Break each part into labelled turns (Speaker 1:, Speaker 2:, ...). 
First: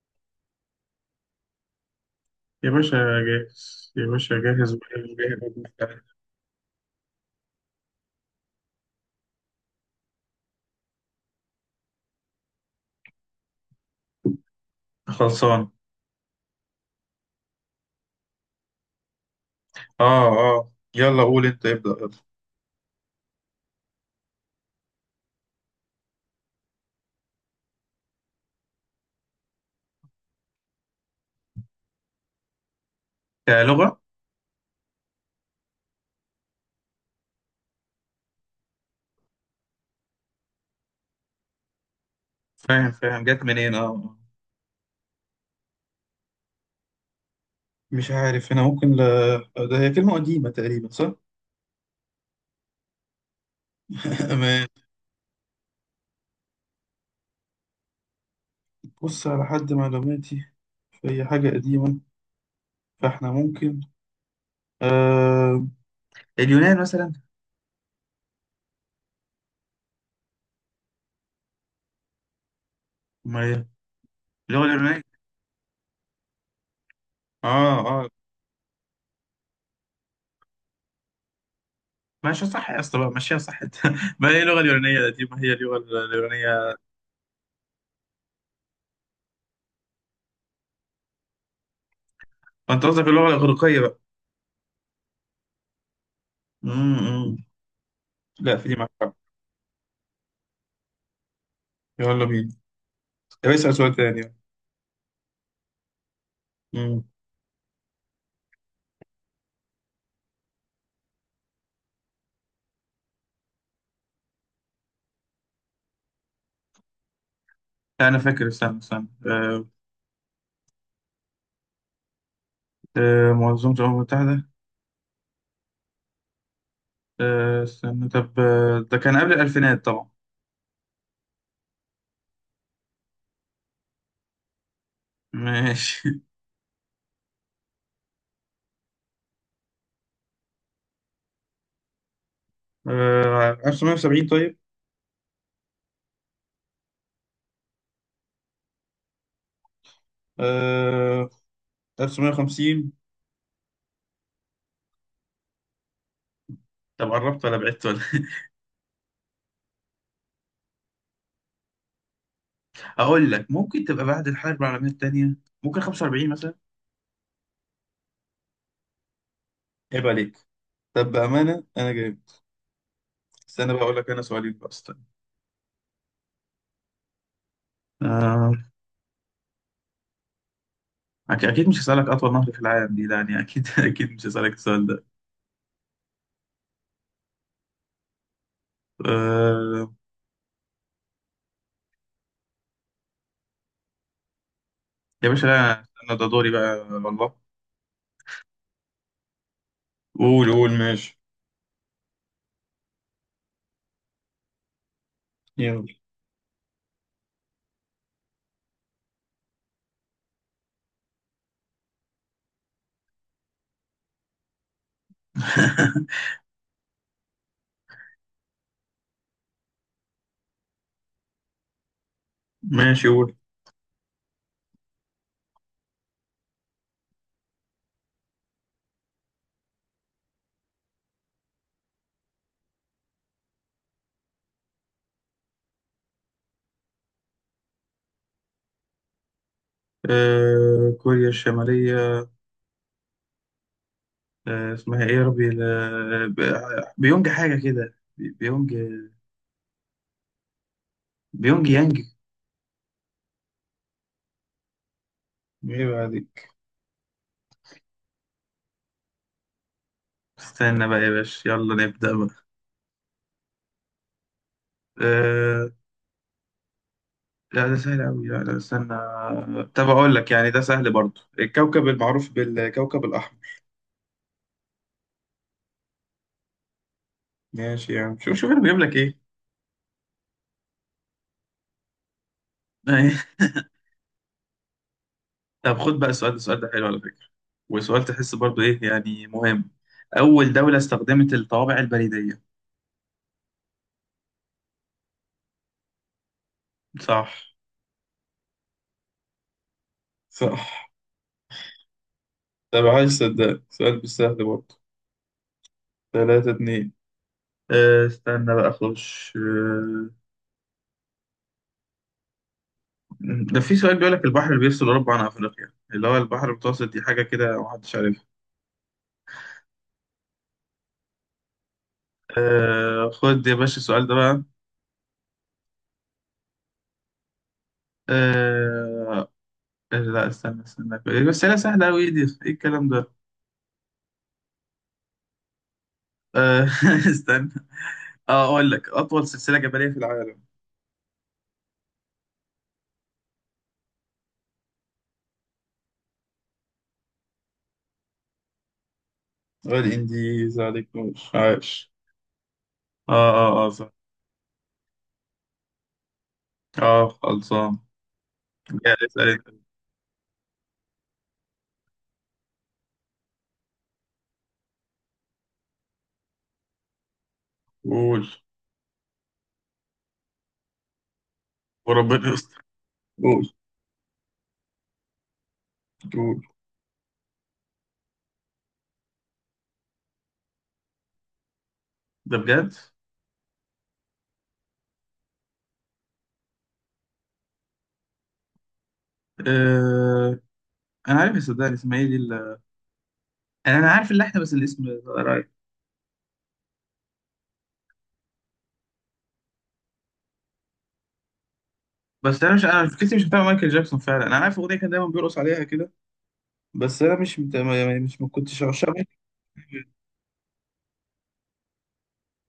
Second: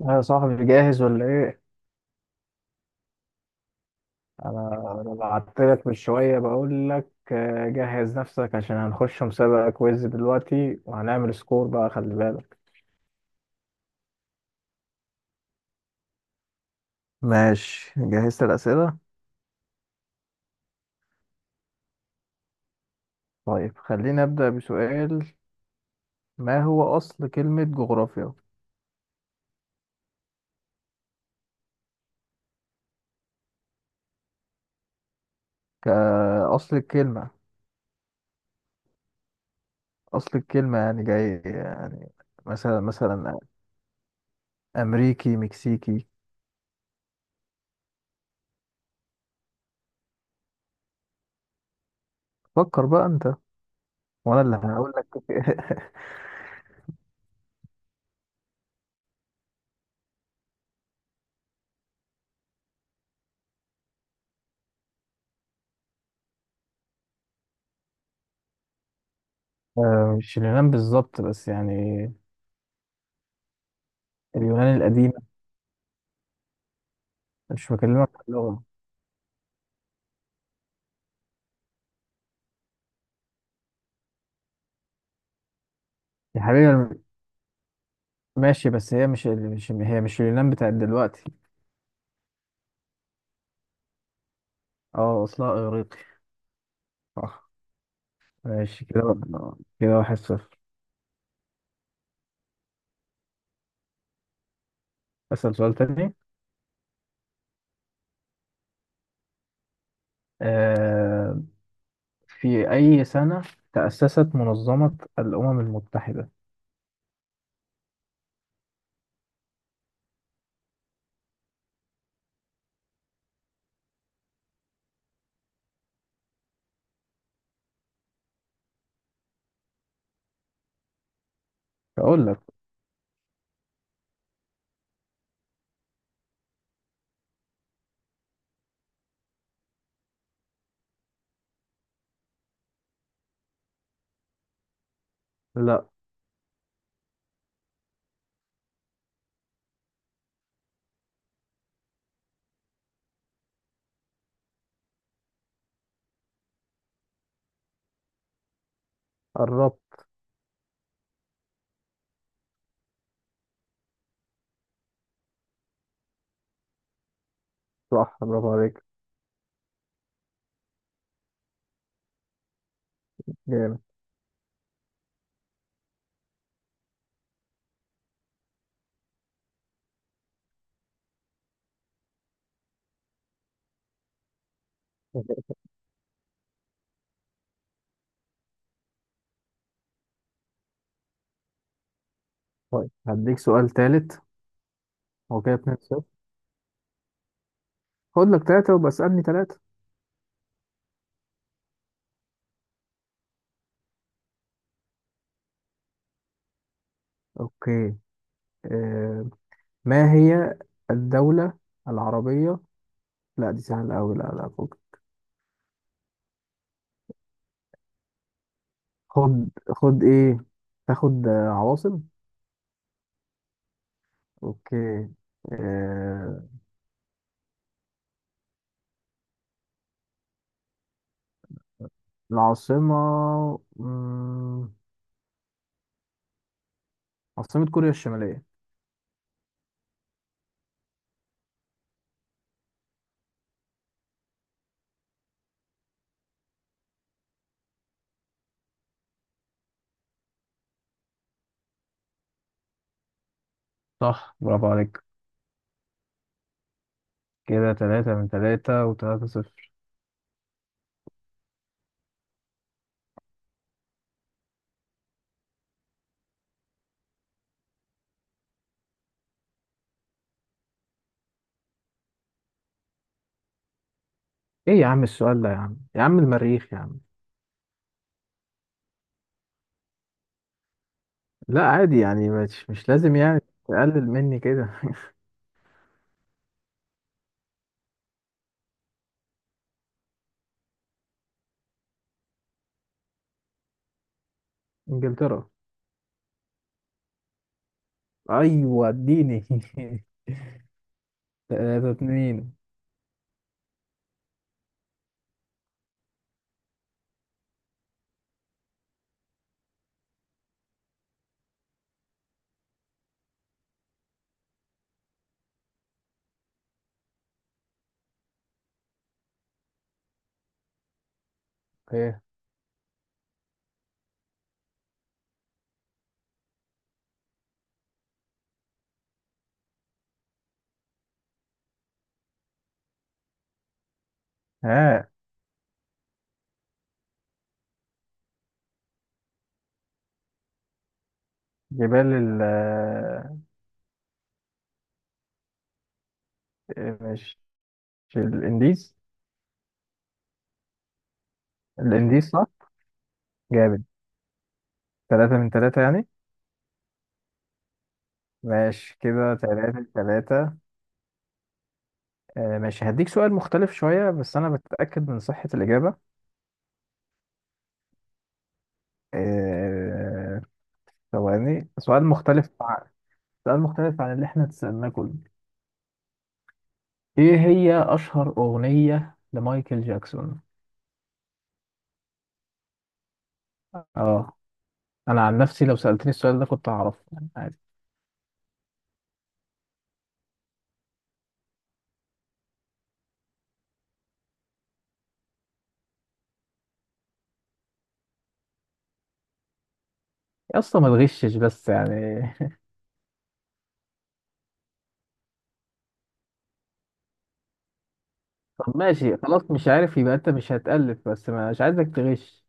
Speaker 1: يا صاحبي، جاهز ولا ايه؟
Speaker 2: يا باشا، جاهز يا باشا، جاهز
Speaker 1: انا
Speaker 2: وجاهز
Speaker 1: بعت لك من
Speaker 2: وجاهز.
Speaker 1: شويه بقول لك جهز نفسك عشان هنخش مسابقه كويز دلوقتي وهنعمل سكور بقى، خلي بالك.
Speaker 2: خلصان.
Speaker 1: ماشي، جهزت الأسئلة.
Speaker 2: اه اه، يلا قول انت ابدأ.
Speaker 1: طيب خلينا أبدأ بسؤال. ما هو أصل كلمة جغرافيا؟
Speaker 2: يلا كلغة.
Speaker 1: كأصل الكلمة. أصل الكلمة يعني جاي يعني. مثلا
Speaker 2: فاهم فاهم،
Speaker 1: مثلا.
Speaker 2: جت منين اه آه.
Speaker 1: أمريكي، مكسيكي.
Speaker 2: مش عارف انا ممكن ده هي كلمة قديمة تقريبا، صح؟
Speaker 1: فكر بقى أنت وأنا اللي
Speaker 2: أمان.
Speaker 1: هقول لك.
Speaker 2: بص، على حد معلوماتي في أي حاجة قديمة فاحنا ممكن آه... اليونان مثلا.
Speaker 1: مش اليونان بالظبط بس يعني.
Speaker 2: ما هي اللغة
Speaker 1: اليونان
Speaker 2: اليونانية.
Speaker 1: القديمة. مش
Speaker 2: اه اه.
Speaker 1: بكلمك عن اللغة
Speaker 2: ماشي، صح يا اسطى بقى، ماشيها صح انت. ما هي اللغة اليونانية دي، ما هي اللغة
Speaker 1: يا
Speaker 2: اليونانية.
Speaker 1: حبيبي. ماشي بس هي مش هي مش اليونان بتاعت دلوقتي.
Speaker 2: انت قصدك اللغة الإغريقية بقى.
Speaker 1: اه اصلها اغريقي.
Speaker 2: أمم.
Speaker 1: صح.
Speaker 2: لا، في دي
Speaker 1: ماشي كده
Speaker 2: معاك.
Speaker 1: كده 1-0.
Speaker 2: يلا بينا. طب اسأل سؤال تاني.
Speaker 1: اسأل سؤال تاني.
Speaker 2: مم.
Speaker 1: آه في أي سنة تأسست منظمة الأمم المتحدة؟
Speaker 2: أنا فاكر، استنى استنى منظمة الأمم المتحدة. استنى، طب ده كان قبل الألفينات طبعا.
Speaker 1: أقول لك.
Speaker 2: ماشي 1970؟ طيب.
Speaker 1: لا،
Speaker 2: آه، 1950. طب قربت ولا بعدت ولا
Speaker 1: قربت.
Speaker 2: أقول لك؟ ممكن تبقى بعد الحرب العالمية التانية، ممكن 45 مثلا.
Speaker 1: صح، برافو عليك.
Speaker 2: عيب عليك. طب بأمانة أنا جايب، استنى
Speaker 1: جامد.
Speaker 2: بقى أقول لك، أنا سؤالين بقى، استنى. آه، أكيد أكيد مش هسألك أطول نهر في العالم دي، يعني أكيد أكيد مش هسألك السؤال ده. آه،
Speaker 1: طيب هديك سؤال تالت.
Speaker 2: يا
Speaker 1: هو
Speaker 2: باشا
Speaker 1: كده اتنين
Speaker 2: لا،
Speaker 1: صفر
Speaker 2: استنى، ده دوري بقى والله.
Speaker 1: خد لك ثلاثة وبقى اسألني ثلاثة.
Speaker 2: قول قول، ماشي. يلا
Speaker 1: أوكي. آه. ما هي الدولة العربية. لا دي سهلة أوي، لا لا، فوق. خد خد إيه. تاخد عواصم.
Speaker 2: ماشي، قول.
Speaker 1: أوكي. آه... العاصمة. مم... عاصمة كوريا الشمالية؟
Speaker 2: آه، كوريا الشمالية. آه، اسمها ايه يا ربي؟ بيونج حاجة كده، بيونج، بيونج يانج.
Speaker 1: صح، برافو عليك.
Speaker 2: ايه بقى دي؟
Speaker 1: كده تلاتة من تلاتة وتلاتة صفر.
Speaker 2: استنى بقى يا باشا، يلا نبدأ بقى. آه لا، ده سهل أوي، لا لا استنى. طب أقول لك، يعني ده سهل برضه، الكوكب المعروف بالكوكب الأحمر.
Speaker 1: إيه يا عم السؤال ده يا عم يا عم، المريخ يا عم.
Speaker 2: ماشي يعني، شوف شوف أنا بجيب لك إيه.
Speaker 1: لا عادي يعني، مش لازم يعني تقلل مني كده.
Speaker 2: طب خد بقى السؤال ده، السؤال ده حلو على فكرة. وسؤال تحس برضو ايه، يعني مهم. أول دولة استخدمت الطوابع البريدية.
Speaker 1: إنجلترا.
Speaker 2: صح
Speaker 1: أيوة اديني.
Speaker 2: صح.
Speaker 1: 3-2.
Speaker 2: طب عايز صدق، سؤال مش سهل برضه. ثلاثة اتنين. استنى بقى أخش. ده في سؤال بيقول لك البحر اللي بيفصل أوروبا عن أفريقيا اللي هو البحر المتوسط، دي حاجة كده محدش عارفها.
Speaker 1: ايه.
Speaker 2: خد يا باشا السؤال ده بقى. أه، لا استنى استنى، بس هي سهلة أوي. إيه دي، إيه الكلام ده؟
Speaker 1: ها.
Speaker 2: أه، استنى. اه، اقول لك اطول سلسله جبليه في العالم.
Speaker 1: جبال ال... آه، مش مش الإنديز.
Speaker 2: والانديز، عليك نور، عاش.
Speaker 1: الانديس صح.
Speaker 2: اه اه اه،
Speaker 1: جامد.
Speaker 2: صح.
Speaker 1: ثلاثة من ثلاثة يعني.
Speaker 2: اه خلصان.
Speaker 1: ماشي
Speaker 2: جاي اسال
Speaker 1: كده
Speaker 2: انت.
Speaker 1: 3-3. آه ماشي، هديك سؤال مختلف شوية بس أنا بتأكد من صحة الإجابة.
Speaker 2: قول،
Speaker 1: آه، ثواني. سؤال
Speaker 2: وربنا
Speaker 1: مختلف
Speaker 2: يستر.
Speaker 1: عن...
Speaker 2: قول
Speaker 1: سؤال مختلف عن اللي احنا تسألناه كله.
Speaker 2: قول.
Speaker 1: إيه هي أشهر أغنية لمايكل جاكسون؟
Speaker 2: ده بجد؟
Speaker 1: اه. أنا عن نفسي لو سألتني السؤال ده كنت هعرفه يعني عادي.
Speaker 2: آه انا عارف صدقني، اسمها ايه دي انا، عارف اللحن بس الاسم رايح.
Speaker 1: يا اسطى ما تغشش بس يعني.
Speaker 2: بس انا فكرتي مش بتاع مايكل جاكسون فعلا، انا عارف الاغنيه، كان دايما بيرقص عليها كده. بس انا مش مت... ما- مش ما كنتش
Speaker 1: طب
Speaker 2: عشان.
Speaker 1: ماشي خلاص، مش عارف يبقى أنت مش هتألف بس مش عايزك تغش.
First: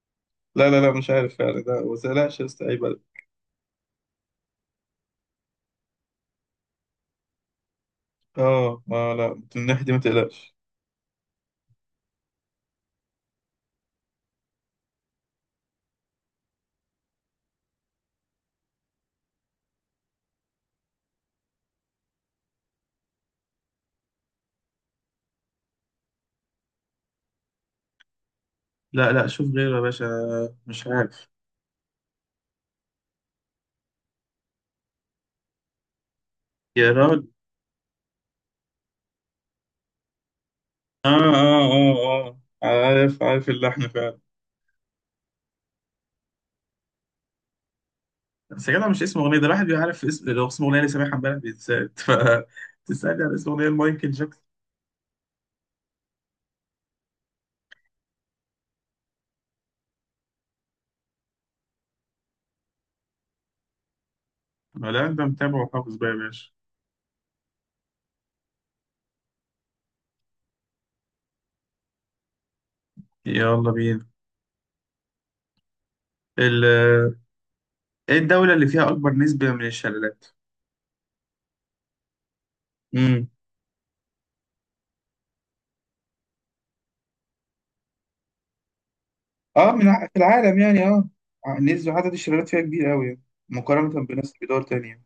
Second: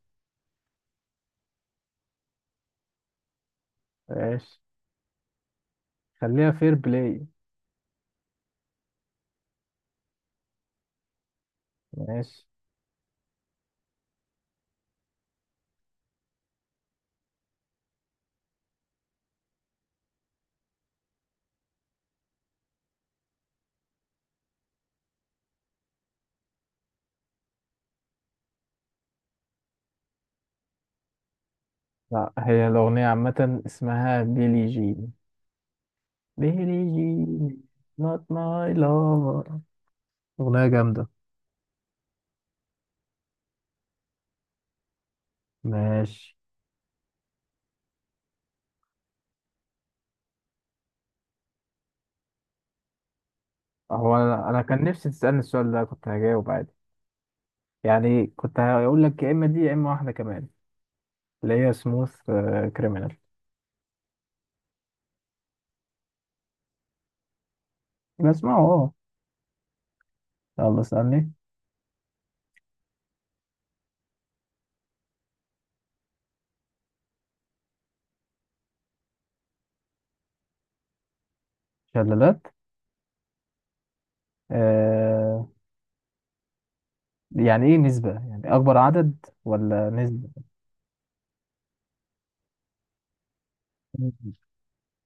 Speaker 2: لا لا لا مش عارف فعلا، لا، ما تقلقش يا اسطى، عيب عليك.
Speaker 1: ماشي. خليها فير بلاي.
Speaker 2: اه ما لا، من الناحيه دي ما تقلقش.
Speaker 1: ماشي.
Speaker 2: لا لا، شوف غيره يا باشا، مش عارف.
Speaker 1: لا، هي الأغنية عامة اسمها بيلي جين.
Speaker 2: يا
Speaker 1: بيلي
Speaker 2: راجل.
Speaker 1: جين. not my lover. أغنية جامدة.
Speaker 2: آه آه آه آه، عارف عارف اللحن فعلا.
Speaker 1: ماشي.
Speaker 2: بس يا جدع، مش اسم أغنية ده، الواحد بيعرف اسم لو اسم أغنية اللي سامعها امبارح بيتسال، ف تسألني على اسم أغنية مايكل
Speaker 1: هو
Speaker 2: جاكسون.
Speaker 1: أنا كان نفسي تسألني السؤال ده كنت هجاوب عادي يعني. كنت هقول لك يا إما دي يا إما واحدة كمان اللي هي سموث كريمينال.
Speaker 2: لا، أنت متابع وحافظ بقى يا باشا.
Speaker 1: بسمعه أه. يلا اسألني.
Speaker 2: يلا بينا. ال... إيه الدولة اللي فيها أكبر نسبة من الشلالات؟
Speaker 1: شلالات.
Speaker 2: امم.
Speaker 1: آه. يعني إيه نسبة، يعني أكبر عدد
Speaker 2: اه،
Speaker 1: ولا
Speaker 2: في
Speaker 1: نسبة؟
Speaker 2: العالم يعني، اه. نسبة عدد الشلالات فيها كبير قوي، يعني مقارنة
Speaker 1: مم.
Speaker 2: بدول تانية.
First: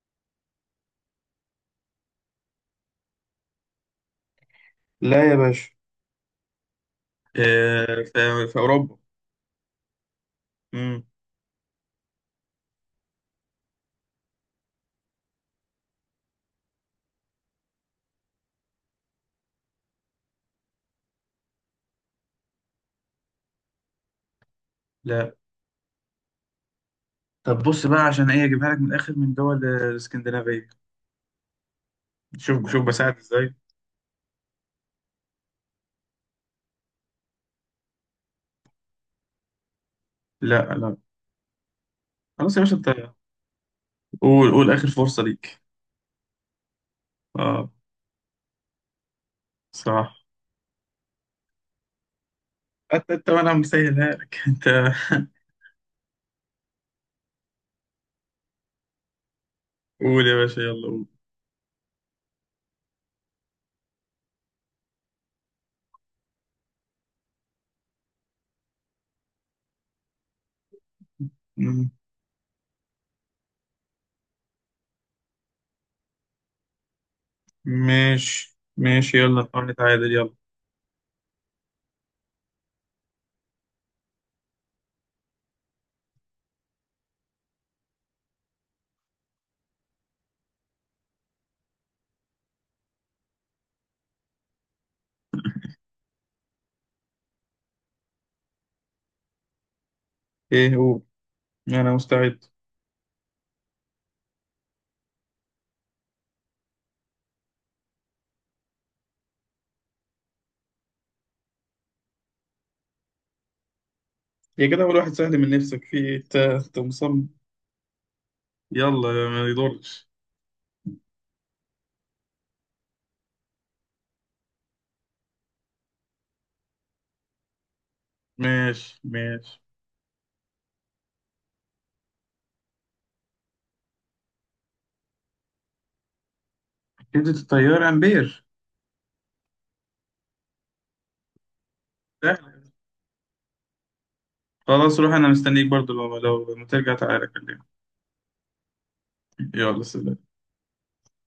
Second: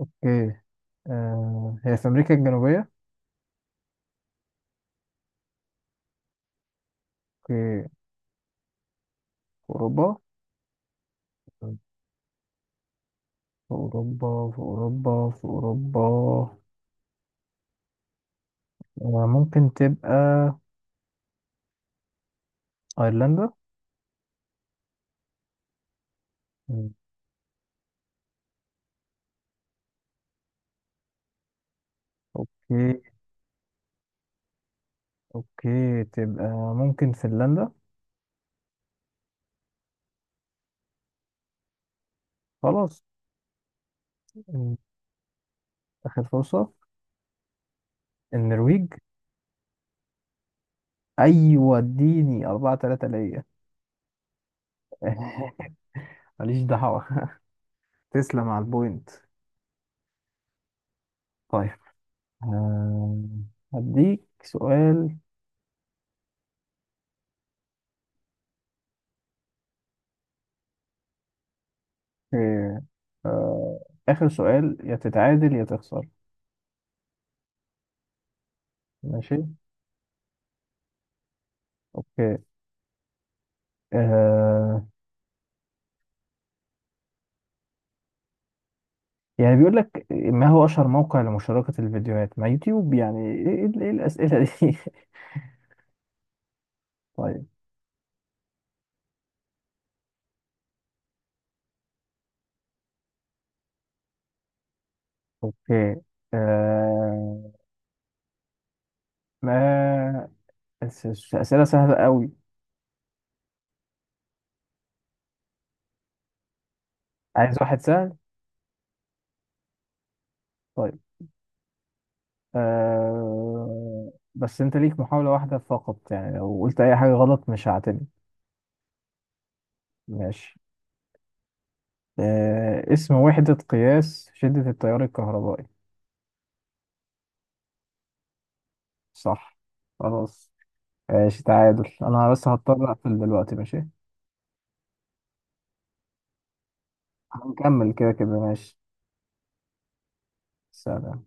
Speaker 1: أوكي. آه هي في أمريكا الجنوبية؟
Speaker 2: لا يا باشا.
Speaker 1: أوكي،
Speaker 2: في أوروبا.
Speaker 1: في أوروبا
Speaker 2: امم.
Speaker 1: في أوروبا في أوروبا. ممكن تبقى أيرلندا.
Speaker 2: لا،
Speaker 1: مم.
Speaker 2: طب بص بقى، عشان ايه اجيبها لك من الاخر، من دول الاسكندنافيه. شوف شوف،
Speaker 1: أوكي.
Speaker 2: بساعد ازاي.
Speaker 1: أوكي تبقى ممكن فنلندا.
Speaker 2: لا لا، خلاص يا باشا انت.
Speaker 1: خلاص.
Speaker 2: قول قول،
Speaker 1: مم.
Speaker 2: اخر فرصه ليك.
Speaker 1: آخر فرصة.
Speaker 2: اه.
Speaker 1: النرويج.
Speaker 2: صح.
Speaker 1: أيوة اديني 4-3
Speaker 2: انت
Speaker 1: ليا.
Speaker 2: وانا مسهلها لك. انت.
Speaker 1: ماليش دعوة. تسلم على البوينت.
Speaker 2: قول يا باشا، يلا قول.
Speaker 1: طيب. آه، هديك سؤال.
Speaker 2: مم.
Speaker 1: آه، آه، آخر سؤال، يا تتعادل يا تخسر.
Speaker 2: ماشي ماشي،
Speaker 1: ماشي.
Speaker 2: يلا نحاول نتعادل، يلا.
Speaker 1: أوكي. آه، يعني بيقول لك ما هو أشهر موقع لمشاركة الفيديوهات؟ ما يوتيوب يعني، إيه إيه الأسئلة دي؟ طيب.
Speaker 2: ايه هو؟ انا مستعد.
Speaker 1: أوكي. آه... ما أسئلة سهلة قوي.
Speaker 2: يا كده اول واحد سهل من نفسك، في ايه انت مصمم؟
Speaker 1: عايز واحد سهل.
Speaker 2: يلا، ما يضرش.
Speaker 1: طيب. بس أنت ليك محاولة واحدة فقط يعني لو قلت أي حاجة غلط مش هعتمد.
Speaker 2: ماشي ماشي.
Speaker 1: ماشي. اسم وحدة قياس شدة التيار الكهربائي.
Speaker 2: كده التيار امبير.
Speaker 1: صح. خلاص. ماشي، تعادل. أنا بس
Speaker 2: سهل.
Speaker 1: هضطر أقفل دلوقتي. ماشي.
Speaker 2: خلاص روح، انا مستنيك برضو. لو ما ترجع تعالى كلمني.
Speaker 1: هنكمل كده كده، ماشي.
Speaker 2: يلا سلام
Speaker 1: سلام.